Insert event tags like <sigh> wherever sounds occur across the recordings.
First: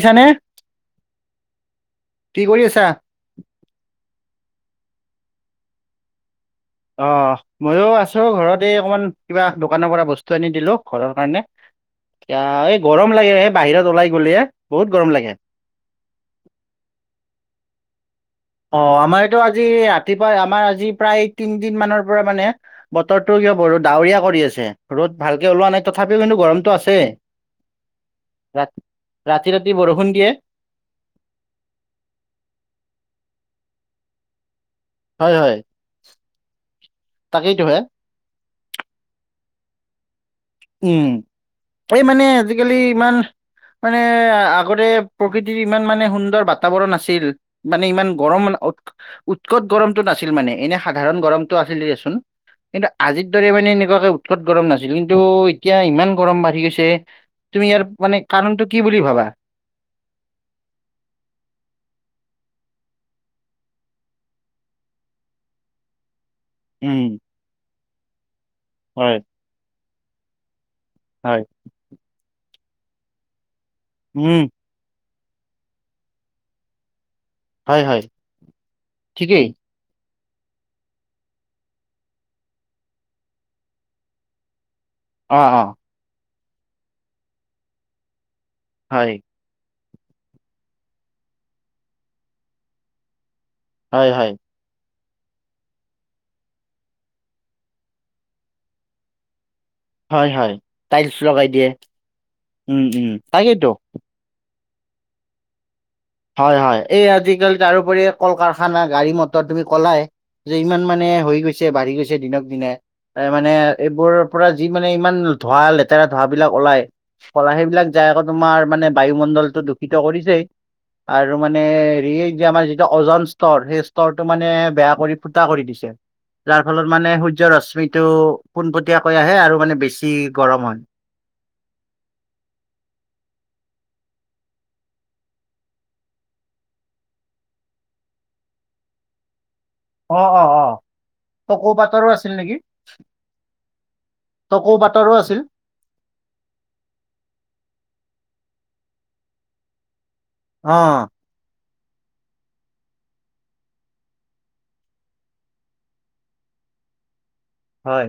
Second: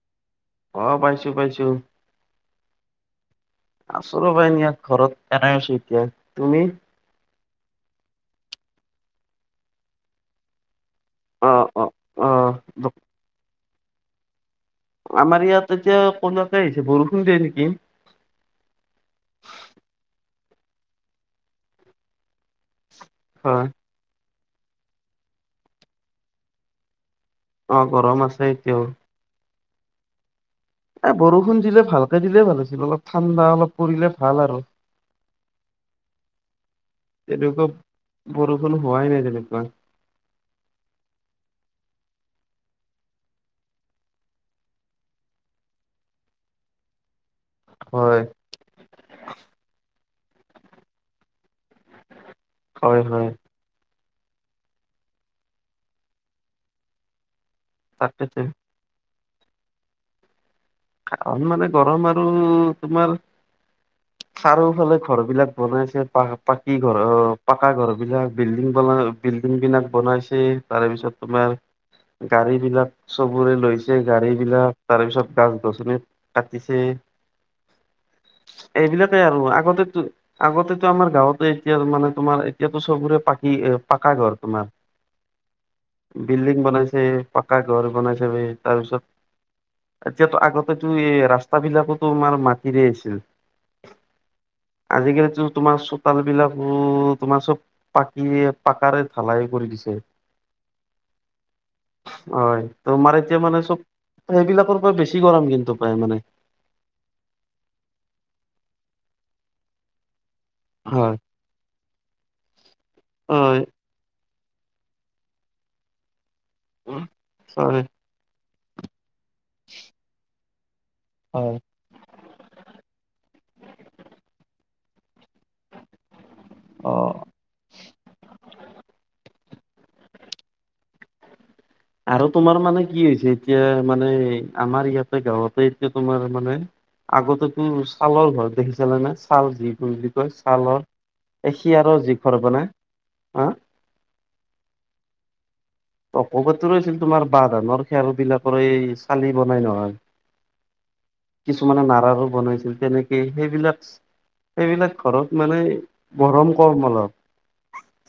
শুনিছানে অ', পাইছোঁ-পাইছোঁ। কি কৰি আছা আছোঁ ৰবা এনে ইয়াত ঘৰত এনে আছোঁ এতিয়া, তুমি? অ', মইো আছোঁ ঘৰত এই অকমান কিবা দোকানৰ পৰা বস্তু আনি দিলোঁ ঘৰৰ কাৰণে। অ অ অ এ এই গৰম লাগে এই বাহিৰত ওলাই গলে। বহুত গৰম লাগে আমাৰ ইয়াত এতিয়া কলাকাই আহিছে, বৰষুণ দিয়ে নেকি? অ', আমাৰ এইটো আজি ৰাতিপুৱা আমাৰ আজি প্ৰায় তিনদিন মানৰ পৰা মানে বতৰটো কিয় হয় ব ডাৱৰীয়া কৰি আছে, ৰ'দ ভালকৈ ওলোৱা নাই তথাপিও কিন্তু গৰমটো আছেই। গৰম আছে এতিয়াও। ৰাতি-ৰাতি বৰষুণ দিয়ে। এ বৰষুণ দিলে ভালকে দিলে ভাল হৈছিল অলপ ঠাণ্ডা অলপ পৰিলে ভাল আৰু। হয় হয় তাকেইতো তেনেকুৱা হে বৰষুণ হোৱাই নাই তেনেকুৱা। উম, এই মানে আজিকালি ইমান মানে আগতে প্ৰকৃতিৰ ইমান মানে সুন্দৰ বাতাবৰণ আছিল মানে ইমান হয় গৰম, উৎ-উৎকট গৰমতটো নাছিল মানে এনে সাধাৰণ গৰম আছিল দিয়াচোন, কিন্তু হয় হয় আজিৰ দৰে মানে এনেকুৱাকে উৎত গৰম নাছিল। কিন্তু কিন্তু এতিয়া ইমান গৰম বাঢ়ি গৈছে, তুমি ইয়াৰ মানে তাকেতো কাৰণটো কি বুলি ভাবা? আন মানে গৰম আৰু তোমাৰ চাৰিওফালে ঘৰ বিলাক বনাইছে পাহ পাকি ঘৰ উম অ, পাকা ঘৰ বিলাক বিল্ডিং বনাই হয় বিল্ডিং বিলাক বনাইছে তাৰ পিছত হয় তোমাৰ গাড়ী বিলাক, চবোৰে লৈছে গাড়ী উম বিলাক তাৰ পিছত গ ৰচনিট কাটিছে, হয় হয় এইবিলাকেই আৰু ঠিকেই আগতেতো আগতেটো আমাৰ গাঁৱতে এতিয়া মানে তোমাৰ এতিয়াতো চবৰে পাকি পাকা ঘৰ তোমাৰ। অ', অ'। বিল্ডিং বনাইছে পাকা ঘৰ বনাই ছবে, তাৰ পিছত হয় এতিয়াতো আগতেতো এই ৰাস্তা বিলাকোটো আমাৰ মাটিৰে আছিল। হয়, হয়। আজিকালিতো তোমাৰ চোতাল বিলাক তোমাৰ চব পাকি পাকাৰে ঢালাই কৰি দিছে। হয় হয় টাইলছ লগাই দিয়ে হয়। উম ত উম তোমাৰা এতিয়া মানে তাকেইতো চব সেইবিলাকৰ পৰা বেছি গৰম কিন্তু পায় মানে। হয়, হয় এই আজিকালি তাৰোপৰি কল কাৰখানা গাড়ী মটৰ তুমি কলাই। যে ইমান মানে হয় হৈ গৈছে বাঢ়ি গৈছে দিনক দিনে, তাৰ মানে হয় এইবোৰৰ পৰা যি মানে ইমান ধোঁৱ লেতেৰা ধোঁৱাবলাক ওলাই, পলা হয় সেইবিলাক যায় আগত তোমাৰ মানে বায়ুমণ্ডলটো দূষিত কৰিছেই আৰু হয়। মানে হেৰি এই যে আমাৰ যিটো অজন স্তৰ, সেই স্তৰটো মানে বেয়া কৰি ফুটা কৰি দিছে। যাৰ ফলত মানে অ'। সূৰ্যৰ ৰশমিতটো পোনপটীয়াকৈ আহে আৰু মানে বেছি গৰম হয়। আৰু তোমাৰ মানে কি হৈছে এতিয়া মানে আমাৰ ইয়াতে গাঁৱতে এতিয়া তোমাৰ মানে আগতেতো ছালৰ ঘৰত দেখি চিলা নে? ছাল যি বুলি অ কয় অ অ ছালৰ টকৌ এখিয়াৰ পাতৰো যি আছিল ঘৰ নেকি বনাই, হ টকৌ পতৰো আছিল। টকৌ পাটৰো আছিল তোমাৰ বাহ ধানৰ খেৰ বিলাকৰ এই চালি বনাই নহয়। অ'। কিছুমানে নাৰাৰো বনাইছিল তেনেকে, সেইবিলাক এইবিলাক ঘৰত মানে গৰম কম অলপ। হয়।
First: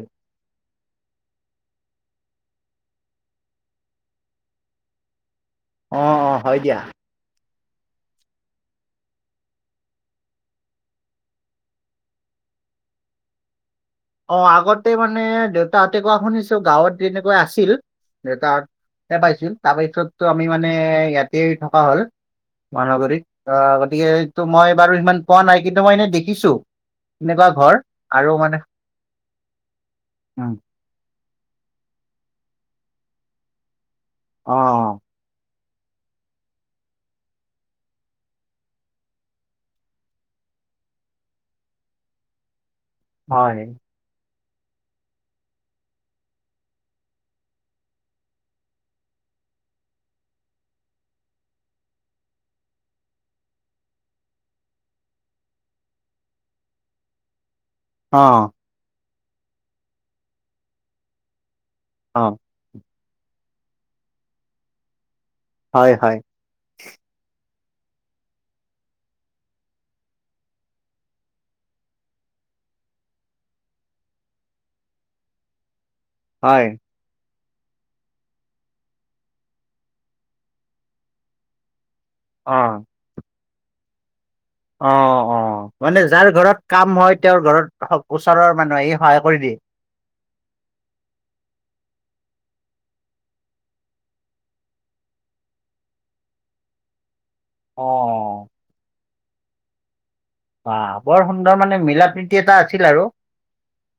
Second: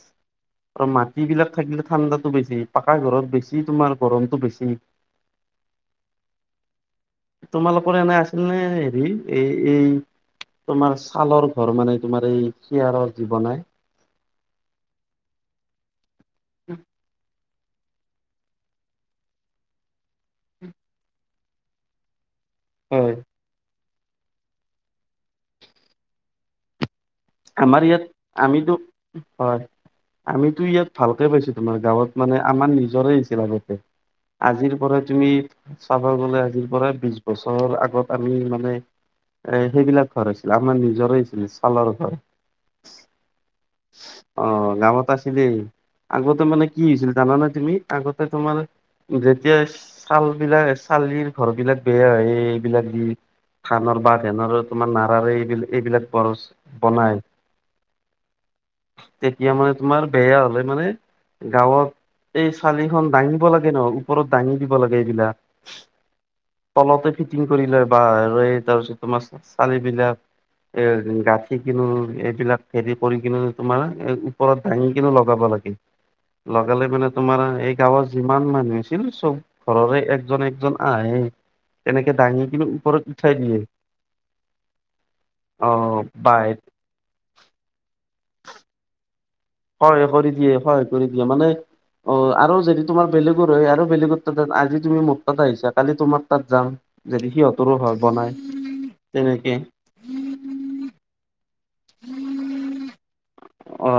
আৰু মাটি বিলাক থাকিলে ঠাণ্ডাতটো বেছি। পাকা ঘৰত বেছি তোমাৰ গৰমতটো বেছি। অ' অ' হয় দিয়া। তোমালোকৰ এনে আছিল নে হেৰ এই -এই তোমাৰ ছালৰ ঘৰ মানে তোমাৰ এই শিয়াৰৰ যি বনাই? অ' আগতে মানে দেউতাহঁতে কোৱা শুনিছো গাঁৱত তেনেকৈ আছিল। দেউতাহতে পাইছিল তাৰপিছতো আমি মানে ইয়াতেই থকা হ'ল। মহানগৰীত, অ' গতিকে এইটো মই বাৰু সিমান পোৱা নাই কিন্তু মই এনেই দেখিছো। এনেকুৱা ঘৰ আমাৰ ইয়াত আৰু মানে আমিতো হয় আমি উম টো ইয়াত ভালকে পাইছো, তোমাৰ গাঁৱত মানে আমাৰ নিজৰে আহিছিল আগতে। অ আজিৰ পৰা তুমি চাব গ'লে আজিৰ পৰা বিশ বছৰৰ আগত আমি মানে এ সেইবিলাক ঘৰ আছিলে, আমাৰ নিজৰে আছিলে ছালৰ ঘৰ। হয়। অ' গাঁৱত আছিলেই। আগতে মানে কি হৈছিল জানানে তুমি, আগতে তোমাৰ যেতিয়া ছাল বিলাক চালিৰ ঘৰ বিলাক বেয়া হয় এইবিলাক দি ধানৰ বা ধেনৰ তোমাৰ নাৰাৰে এইবিল এইবিলাক বছ বনাই অ'। তেতিয়া মানে তোমাৰ বেয়া হলে মানে গাঁৱত অ এই চালিখন দাঙিব লাগে ন, ওপৰত দাঙি দিব লাগে এইবিলাক। হয় হয়। তলতে ফিটিং কৰি লয় বা তাৰপিছত তোমাৰ চালিবিলাক এ গাঁঠি কিনো এইবিলাক হেৰি কৰি কিনে তোমাৰ ওপৰত দাঙি কিনে লগাব লাগে। হয় লগালে মানে। তোমাৰ এই গাঁৱত যিমান মানুহ আছিল চব ঘৰৰে একজন -একজন আহে। তেনেকে দাঙি অ কিন্তু ওপৰত উঠাই দিয়ে। অ' অ' মানে যাৰ বাই ঘৰত কাম হয় তেওঁৰ ঘৰত ওচৰৰ মানুহ আহি সহায় কৰি দিয়ে? সহায় কৰি দিয়ে সহায় কৰি দিয়ে, মানে অ' আৰু যদি তোমাৰ বেলেগৰ হয় আৰু বেলেগতাত আজি তুমি মোৰ তাত আহিছা কালি তোমাৰ তাত যাম। যদি সিহঁতৰো অ ঘৰ বনায় তেনেকে। বা বৰ সুন্দৰ মানে। মিলা প্ৰীতি এটা আছিল আৰু অ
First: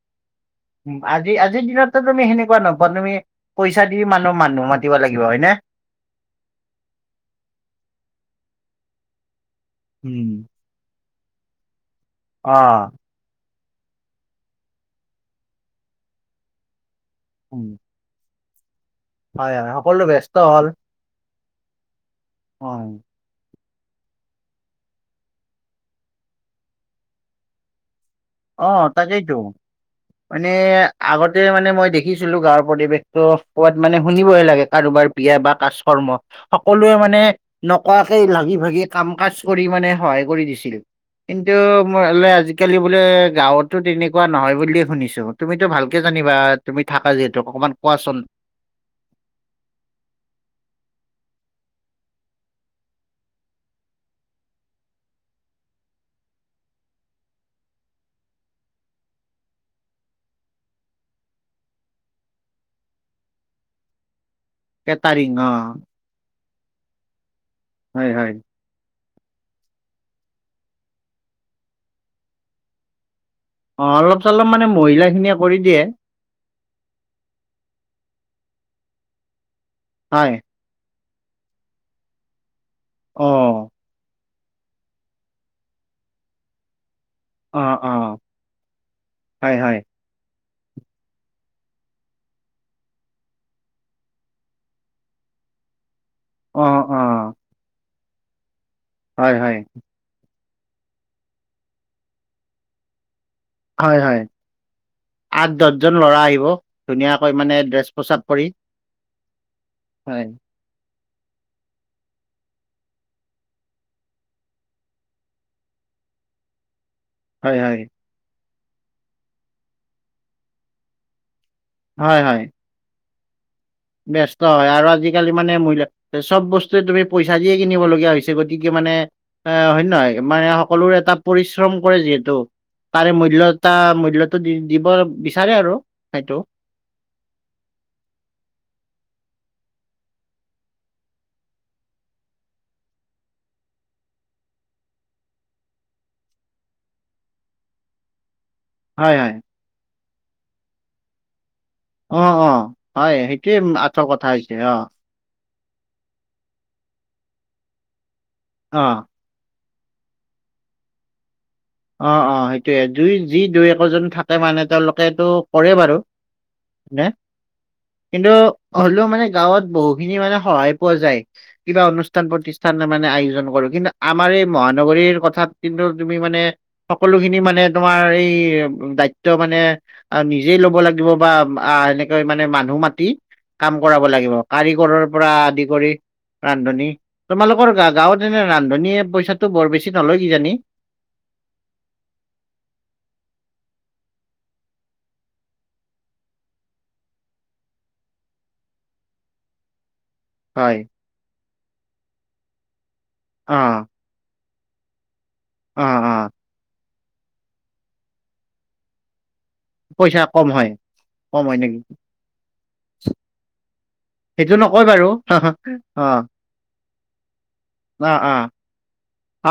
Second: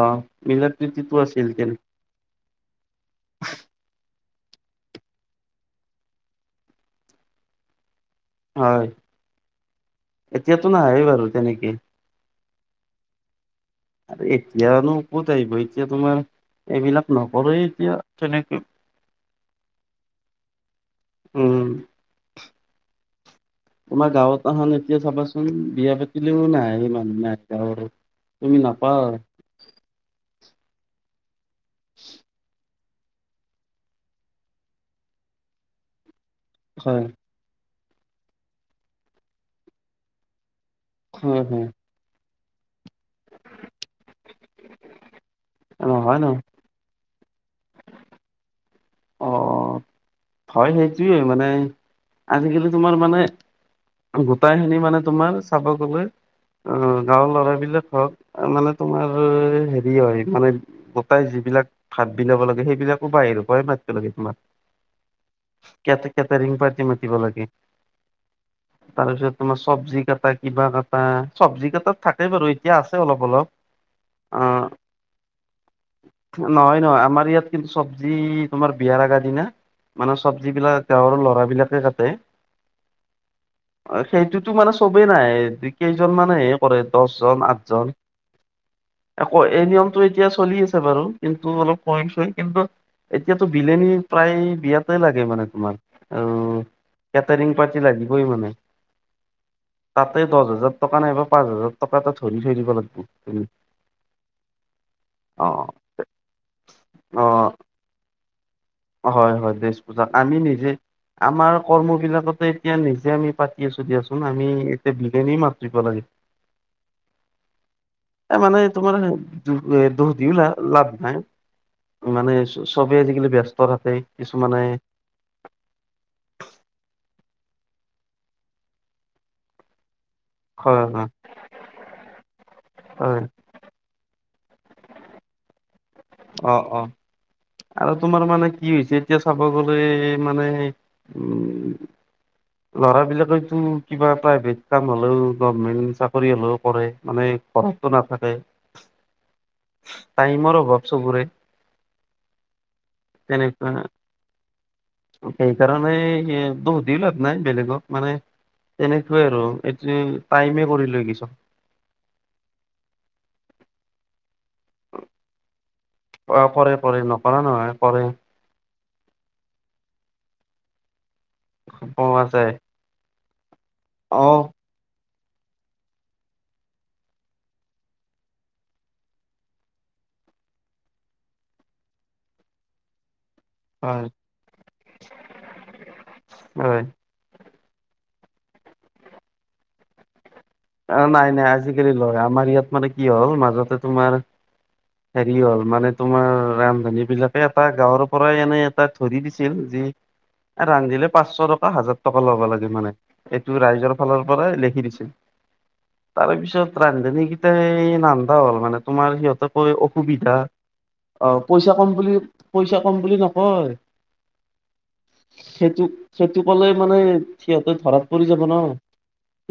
মিলা প্ৰীতিটো আজি আছিল আজিৰ তেনে দিনত তুমি সেনেকুৱা নোপোৱা তুমি পইচা দি মানুহ মানুহ মাতি লাগিব হয় নে? হয় উম। এতিয়াতো নাহেই বাৰু তেনেকে। অ' আৰু এতিয়ানো ক'ত আহিব এতিয়া তোমাৰ এইবিলাক নকৰে উম। এতিয়া তেনেকে। হয় -হয় সকলো ব্যস্ত হল। উম। হয়। তোমাৰ গাঁৱত আহান এতিয়া চাবাচোন বিয়া পাতিলেও নাই মানুহ নাই গাঁৱৰো অ' তাকেইটো মানে আগতে মানে মই দেখিছিলো গাঁৱৰ পৰিৱেশ। ত পোৱাত মানে শুনিবহে লাগে কাৰোবাৰ বিয়া বা কাজ কৰ্ম সকলোৱে হয় মানে। নকোৱাকেই লাগি ভাগি কাম কাজ কৰি মানে সহায় কৰি দিছিল। হয় কিন্তু হয় মই হ'লে আজিকালি বোলে গাঁৱতো তেনেকুৱা নহয় বুলিয়ে শুনিছো তুমিতো ভালকে নহয় ন জানিবা। তুমি থাকা যিহেতু অকণমান কোৱাচোন? অ হয় সেইটোয়ে মানে আজিকালি তোমাৰ মানে। গোটাই খিনি মানে তোমাৰ চাব গ'লে। অ' গাঁৱৰ ল'ৰা বিলাক হওক মানে তোমাৰ হেৰি হয় মানে। গোটাই যিবিলাক ভাত বিলাব লাগে সেইবিলাকো বাহিৰৰ পৰাই মাতিব লাগে তোমাক। কেতাৰিং অ। কে কেটৰিং পাৰ্টি মাতিব লাগে। হয় হয় তাৰপিছত তোমাৰ চব্জি কাটা, কিবা কাটা, চব্জি কাটাত থাকেই বাৰু এতিয়া আছে অলপ অলপ। অ অলপ চলপ অ মানে মহিলা খিনিয়ে কৰি দিয়ে। নহয় নহয় আমাৰ ইয়াত কিন্তু চব্জি তোমাৰ বিয়াৰ আগাৰ দিনা মানে হয় চব্জিবিলাক গাঁৱৰ ল'ৰাবিলাকে কাটে। অ। অ সেইটোতো মানে চবেই নাহে দুই কেইজন মান আহে। কৰে দছজন অ আঠজন অ আকৌ হয় এই হয় নিয়ম এতিয়া চলি আছে বাৰু কিন্তু অলপ কৈনছে কিন্তু এতিয়াতো বিলানী প্ৰায় বিয়াত তেই লাগে মানে তোমাৰ আৰু অ অ কেটাৰিং পাৰ্টি লাগিবই মানে। হয় হয়। তাতে দহ হাজাৰ টকা নাইবা পাঁচ হাজাৰ টকা এটা ধৰি থৈ দিব লাগিব তুমি। হয় হয় আঠ অ দহ‌ জন ল'ৰা আহিব ধুনিয়াকৈ অ মানে ড্ৰেছ- প্ৰসাদ কৰি হয় হয় দেছ পূচাক হয় আমি নিজে আমাৰ কৰ্মবিলাকতে এতিয়া নিজে আমি পাতি আছো দিয়াচোন আমি এতিয়া বিলনি মাতিব লাগে। হয় হয়। এ মানে তোমাৰ দুখ দিও লা লাভ নাই হয় হয় মানেছ চবেই আজিকালি ব্যস্ত থাকে ব্যস্ত কিছুমানে হয় আৰু আজি আজিকালি মানে মহিলা চব বস্তুৱে তুমি পইচা দিয়ে কিনিব লগীয়া হৈছে গতিকে মানে এ হয় নহয় মানে হয় সকলোৰে হয় এটা পৰিশ্ৰম কৰে যিহেতু তাৰে হয় মূল্যত টা মূল্যটো দি দিব বিচাৰে আৰু সেইটো অ, অ। আৰু তোমাৰ মানে কি হৈছে এতিয়া চাব গলে মানে উম <inaudible> ল'ৰাবিলাকেতো কিবা প্ৰাইভেট কাম হলেও গভমেন্ট চাকৰি হলেও কৰে মানে ত নাথাকে। হয় হয়। টাইমৰ অভাৱ চবৰে। অ অ হয় সেইটোৱে তেনেকুৱা আচল কথা হৈছে অ। সেইকাৰণে দুখদি লাভ নাই বেলেগক মানে অ তেনেকুৱাই আৰু এইটো টাইমে কৰি লৈ গি চব। অ অ সেইটোয়ে দুই যি দুই একোজন থাকে মানে তেওঁলোকেটো কৰে বাৰু অ কৰে কৰে নে নকৰা নহয় কৰে। কিন্তু হ'লেও মানে গাঁৱত বহু খিনি মানে সহায় পোৱা যায়। কিবা পোৱা অনুষ্ঠান যায় প্ৰতিষ্ঠান মানে আয়োজন কৰো কিন্তু অ আমাৰ এই মহানগৰীৰ কথাত কিন্তু তুমি মানে সকলোখিনি মানে তোমাৰ এই দায়িত্ব মানে আৰু নিজেই ল'ব লাগিব বা আহ এনেকৈ মানে মানুহ মাতি কাম কৰাব হয় লাগিব কাৰিকৰৰ পৰা আদি কৰি হয় ৰান্ধনি। তোমালোকৰ গা গাঁৱত এনে ৰান্ধনীয়ে পইচাটো বৰ বেছি নলয় কিজানি? অ নাই নাই আজিকালি লয় আমাৰ ইয়াত মানে কি হ'ল মাজতে তোমাৰ হেৰি হ'ল মানে তোমাৰ ৰান্ধনী বিলাকে এটা গাঁৱৰ পৰাই এনেই এটা ধৰি দিছিল যি <inaudible> ৰান্ধিলে পাঁচশ টকা হাজাৰ টকা ল'ব লাগে মানে অ এইটো ৰাইজৰ ফালৰ পৰাই লিখি দিছিল। অ অ তাৰপিছত ৰান্ধনীকেইটাই নানদা হ'ল মানে তোমাৰ সিহঁতক ক পইচা অসুবিধা কম হয় অ কম হয় পইচা নেকি কম বুলি পইচা কম বুলি নকয়। সেইটো নকয় বাৰু সেইটো অ সেইটো ক'লে মানে সিহঁতে ধৰাত অ পৰি অ যাব ন।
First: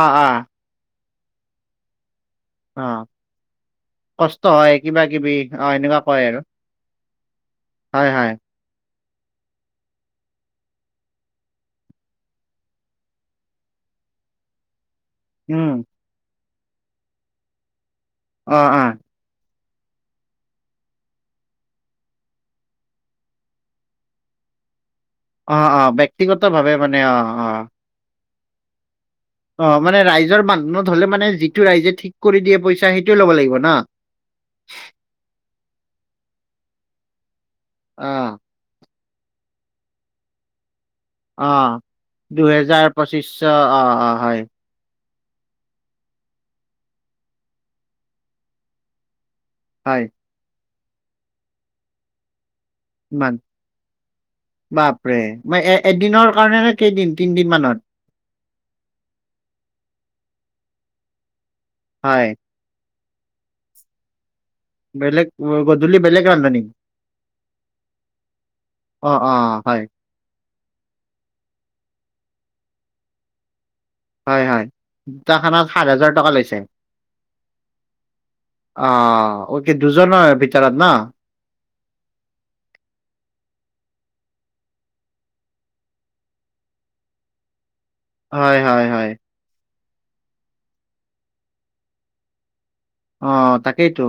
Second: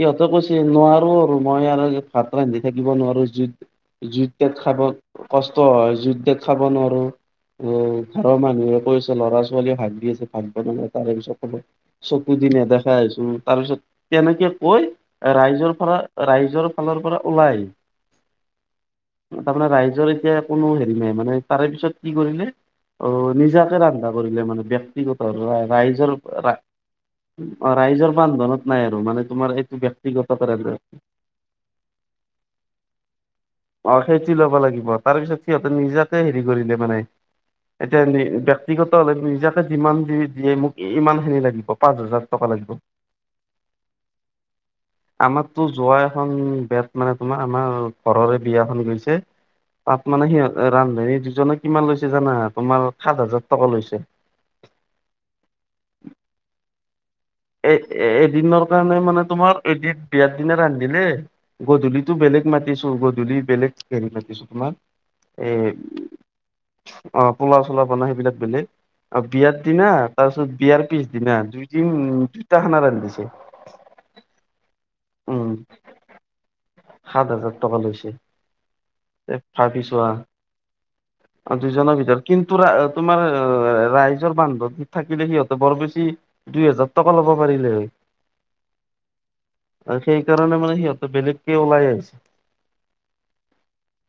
অ', অ'। নোৱাৰোঁ আৰু মই আৰু ভাত ৰান্ধি অ', থাকিব নোৱাৰোঁ, জুইত জুইত কষ্ট তগ হয় খাব কিবা কিবি কষ্ট অ', হয় এনেকুৱা জুইত কয় ডগ আৰু খাব নোৱাৰোঁ। হয়, ত হয়, ঘৰৰ মানুহে কৈছে ল'ৰা ছোৱালীয়ে হাক দি আছে ভাত বনাব তাৰপিছত কব চকু দি নেদেখা গৈছে, তাৰ পিছত তেনেকে কৈ উম, ৰাইজৰ পৰা ৰাইজৰ ফালৰ পৰা ওলাই অ', অ'। তাৰমানে ৰাইজৰ এতিয়া কোনো হেৰি নাই মানে তাৰে পিছত কি কৰিলে অ', নিজাকে ৰন্ধা কৰিলে মানে বেক কথা অ', অ', ব্যক্তিগত ভাৱে মানে অ', অ', ৰাইজৰ-ৰাইজৰ বান্ধনত নাই আৰু মানে তোমাৰ অ', মানে এইটো ব্যক্তিগত ৰাইজৰ কৰে বান্ধোনত হলে মানে যিটো ৰাইজে ঠিক কৰি দিয়ে পইচা সেইটোয়ে ল'ব লাগিব ন? সেইটো ল'ব লাগিব। তাৰ পিছত সিহঁতে নিজাতে হেৰি কৰি দিয়ে মানে এতিয়া নি অ', ব্যক্তিগত হলে নিজাকে যিমান য দিয়ে মোক ইমানখিনি লাগিব পাঁচ হাজাৰ টকা লাগিব। পচিষ্য অ', অ', হয়। আমাৰতো যোৱা এখন বেত মানে তোমাৰ আমাৰ ঘৰৰে বিয়াখন গৈছে। তাত হয়, মানে সি ৰান্ধনী দুজনে কিমান লৈছে জানা, তোমাৰ সাত ইমান হাজাৰ টকা লৈছে। বাপৰে মই এ এদিনৰ কাৰণে নে কেইদিন, তিনদিন মানত? এ এদিনৰ কাৰণে মানে তোমাৰ এদিন বিয়াৰ দিনা ৰান্ধিলে গধূলিতো হয়, বেলেগ মাতিছোঁ, গধূলি বেলেগ হেৰি মাতিছোঁ তোমাৰ। বেলেগ এ গধূলি বেলেগ ৰান্ধনী অ', পোলাউ, চোলাউ বনাই সেইবিলাক বেলেগ। অ', আৰু বিয়াৰ অ', হয়, দিনা তাৰপিছত বিয়াৰ পিছ দিনা দুইদিন উম দুইটা খানা ৰান্ধিছে। হয়, হয় দুটা উম খানাত সাত হাজাৰ টকা লৈছে? সাত হাজাৰ টকা লৈছে অ', ও কি দুজনৰ ভিতৰত ন? অ', দুইজনৰ ভিতৰত কিন্তুৰা তোমাৰ ৰাইজৰ বান্ধৱত থাকিলে সিহঁতে বৰ বেছি দুই হেজাৰ টকা ল'ব পাৰিলে হয়। হয়, হয়, হয়। আৰু সেইকাৰণে মানে সিহঁতে বেলেগকে ওলাই আহিছে। অ', তাকেইতো।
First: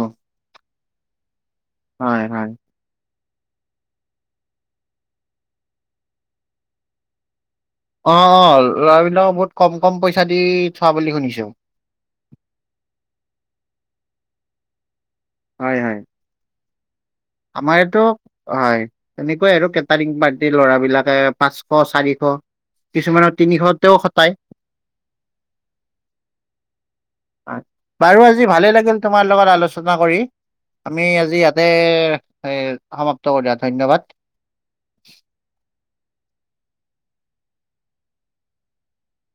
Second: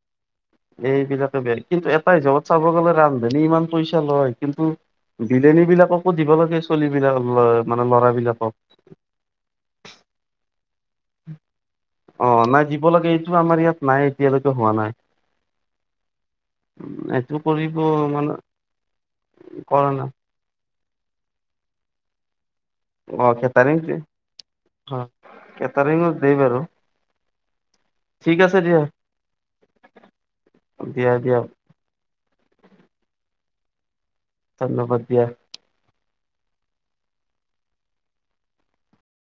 এইবিলাকে বেয়া কিন্তু এটা হয়, হিচাপত হয়। চাব গ'লে ৰান্ধ নী ইমান পইচা লয় কিন্তু বিলনী বিলাককো দিব লাগে চলিবিলাক ল অ', অ', লৰা বিলাকক বহুত কম কম পইচা দি থোৱা বুলি শুনিছোঁ। অ', নাই দিব লাগে এইটো আমাৰ ইয়াত নাই এতিয়ালৈকে হোৱা নাই। হয়, হয়। <unintelligible> আমাৰ এইটো মানে হয়। তেনেকুৱাই আৰু কৰা নাই কেটাৰিং সেই ল'ৰা বিলাকে পাঁচশ, চাৰিশ অ', কিছুমানৰ খেটাৰিং। তিনিশতেও খটাই। অ', কেটাৰিঙো যেই বাৰু। বাৰু ঠিক আজি আছে ভালেই দিয়া লাগিল তোমাৰ লগত আলোচনা কৰি। আমি দিয়া আজি দিয়া ইয়াতে এ সমাপ্ত কৰোঁ দিয়া ধন্যবাদ। ধন্যবাদ দিয়া।